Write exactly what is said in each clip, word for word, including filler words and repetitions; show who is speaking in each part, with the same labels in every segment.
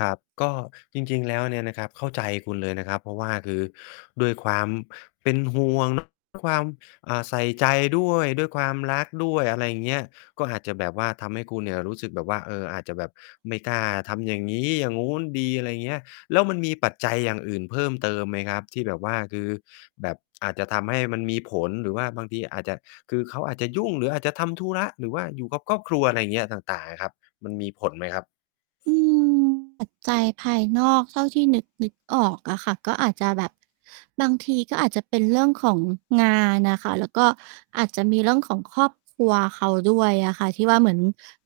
Speaker 1: ครับ ก็จริง ๆ แล้วเนี่ยนะครับ เข้าใจคุณเลยนะครับ เพราะว่าคือด้วยความเป็นห่วง ความ อ่า ใส่ใจด้วย ด้วยความรักด้วย อะไรเงี้ย ก็อาจจะแบบว่าทำให้คุณเนี่ยรู้สึกแบบว่า เออ อาจจะแบบไม่กล้าทำอย่างงี้อย่างงู้นดี อะไรเงี้ย แล้วมันมีปัจจัยอย่างอื่นเพิ่มเติมไหมครับ? ที่แบบว่า คือแบบ อาจจะทำให้มันมีผล หรือว่าบางทีอาจจะ คือเขาอาจจะยุ่ง หรืออาจจะทำธุระ หรือว่าอยู่กับครอบครัว อะไรอย่างเงี้ย ต่าง ๆ อะครับ มันมีผลไหมครับ?
Speaker 2: อืม ปัจจัยภายนอกเท่าที่นึก ๆ ออกอะค่ะ ก็อาจจะแบบ บางทีก็อาจจะเป็นเรื่องของงานอะค่ะ แล้วก็อาจจะมีเรื่องของครอบครัวเขาด้วยอะค่ะ ที่ว่าเหมือน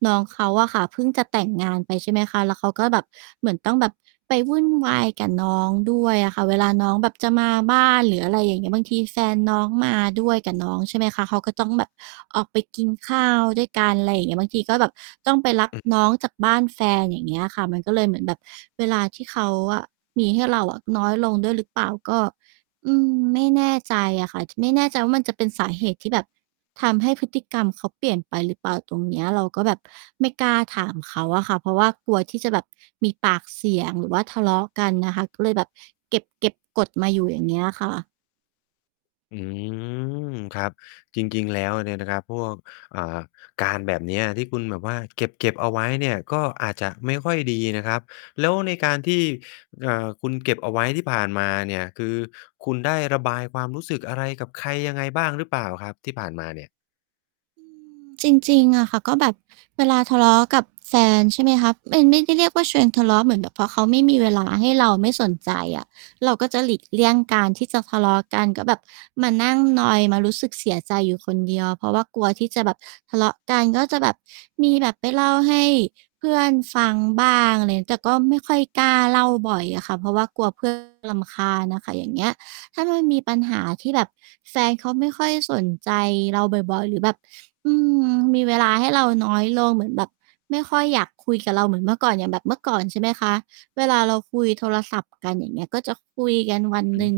Speaker 2: น้องเขาอะค่ะ เพิ่งจะแต่งงานไป ใช่ไหมคะ แล้วเขาก็แบบ เหมือนต้องแบบไปวุ่นวายกับน้องด้วยอะค่ะ เวลาน้องแบบจะมาบ้าน หรืออะไรอย่างเงี้ย บางทีแฟนน้องมาด้วยกับน้อง ใช่ไหมคะ เขาก็ต้องแบบออกไปกินข้าวด้วยกัน อะไรอย่างเงี้ย บางทีก็แบบต้องไปรับ
Speaker 1: อื
Speaker 2: น
Speaker 1: ม
Speaker 2: ้องจากบ้านแฟน อย่างเงี้ยอะค่ะ มันก็เลยเหมือนแบบเวลาที่เขาอะมีให้เราอะน้อยลงด้วยหรือเปล่า ก็ อืม ไม่แน่ใจอะค่ะ ไม่แน่ใจว่ามันจะเป็นสาเหตุที่แบบทำให้พฤติกรรมเขาเปลี่ยนไปหรือเปล่าตรงเนี้ย เราก็แบบไม่กล้าถามเขาอะค่ะ เพราะว่ากลัวที่จะแบบมีปากเสียง หรือว่าทะเลาะกันน่ะค่ะ ก็เลยแบบเก็บ ๆ กดมาอยู่ อย่างเงี้ยค่ะ
Speaker 1: อืม ครับ จริง ๆ แล้วเนี่ยนะครับ พวก อ่า การ แบบเนี้ยที่คุณแบบว่า เก็บ ๆ เอาไว้เนี่ย ก็อาจจะไม่ค่อยดีนะครับ แล้วในการที่ เอ่อ คุณเก็บเอาไว้ที่ผ่านมาเนี่ย คือคุณได้ระบายความรู้สึกอะไรกับใครยังไงบ้างหรือเปล่าครับ ที่ผ่านมาเนี่ย?
Speaker 2: อือ จริง ๆ อะค่ะ ก็แบบเวลาทะเลาะกับแฟน ใช่ไหมคะ เป็น ไม่ได้เรียกว่าชวนทะเลาะ เหมือนแบบพอเขาไม่มีเวลาให้เรา ไม่สนใจอะ เราก็จะหลีกเลี่ยงการที่จะทะเลาะกัน ก็แบบมานั่งนอย มารู้สึกเสียใจอยู่คนเดียว เพราะว่ากลัวที่จะแบบทะเลาะกัน ก็จะแบบมีแบบไปเล่าให้เพื่อนฟังบ้าง อะไร แต่ก็ไม่ค่อยกล้าเล่าบ่อยอะค่ะ เพราะว่ากลัว เพื่อน รำคาญอะค่ะ อย่างเงี้ย ถ้ามันมีปัญหาที่แบบแฟนเขาไม่ค่อยสนใจเราบ่อย ๆ หรือแบบ อืม มีเวลาให้เราน้อยลง เหมือนแบบไม่ค่อยอยากคุยกับเราเหมือนเมื่อก่อน อย่างแบบเมื่อก่อน ใช่ไหมคะ เวลาเราคุยโทรศัพท์กัน อย่างเงี้ย ก็จะคุยกันวันหนึ่ง
Speaker 1: หือ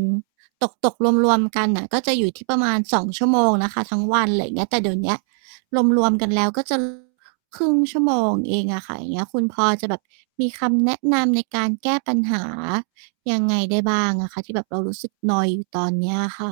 Speaker 2: ตก ตก รวม ๆ กันน่ะ ก็จะอยู่ที่ประมาณ สอง ชั่วโมงนะคะ ทั้งวัน อะไรอย่างเงี้ย แต่เดี๋ยวเนี้ยรวม ๆ กันแล้ว ก็ จะ ครึ่ง ชั่วโมงเองอะค่ะ อย่างเงี้ย คุณพอจะแบบมีคำแนะนำในการแก้ปัญหายังไงได้บ้างอะคะ ที่แบบเรารู้สึกนอยอยู่ตอนเนี้ยอะค่ะ?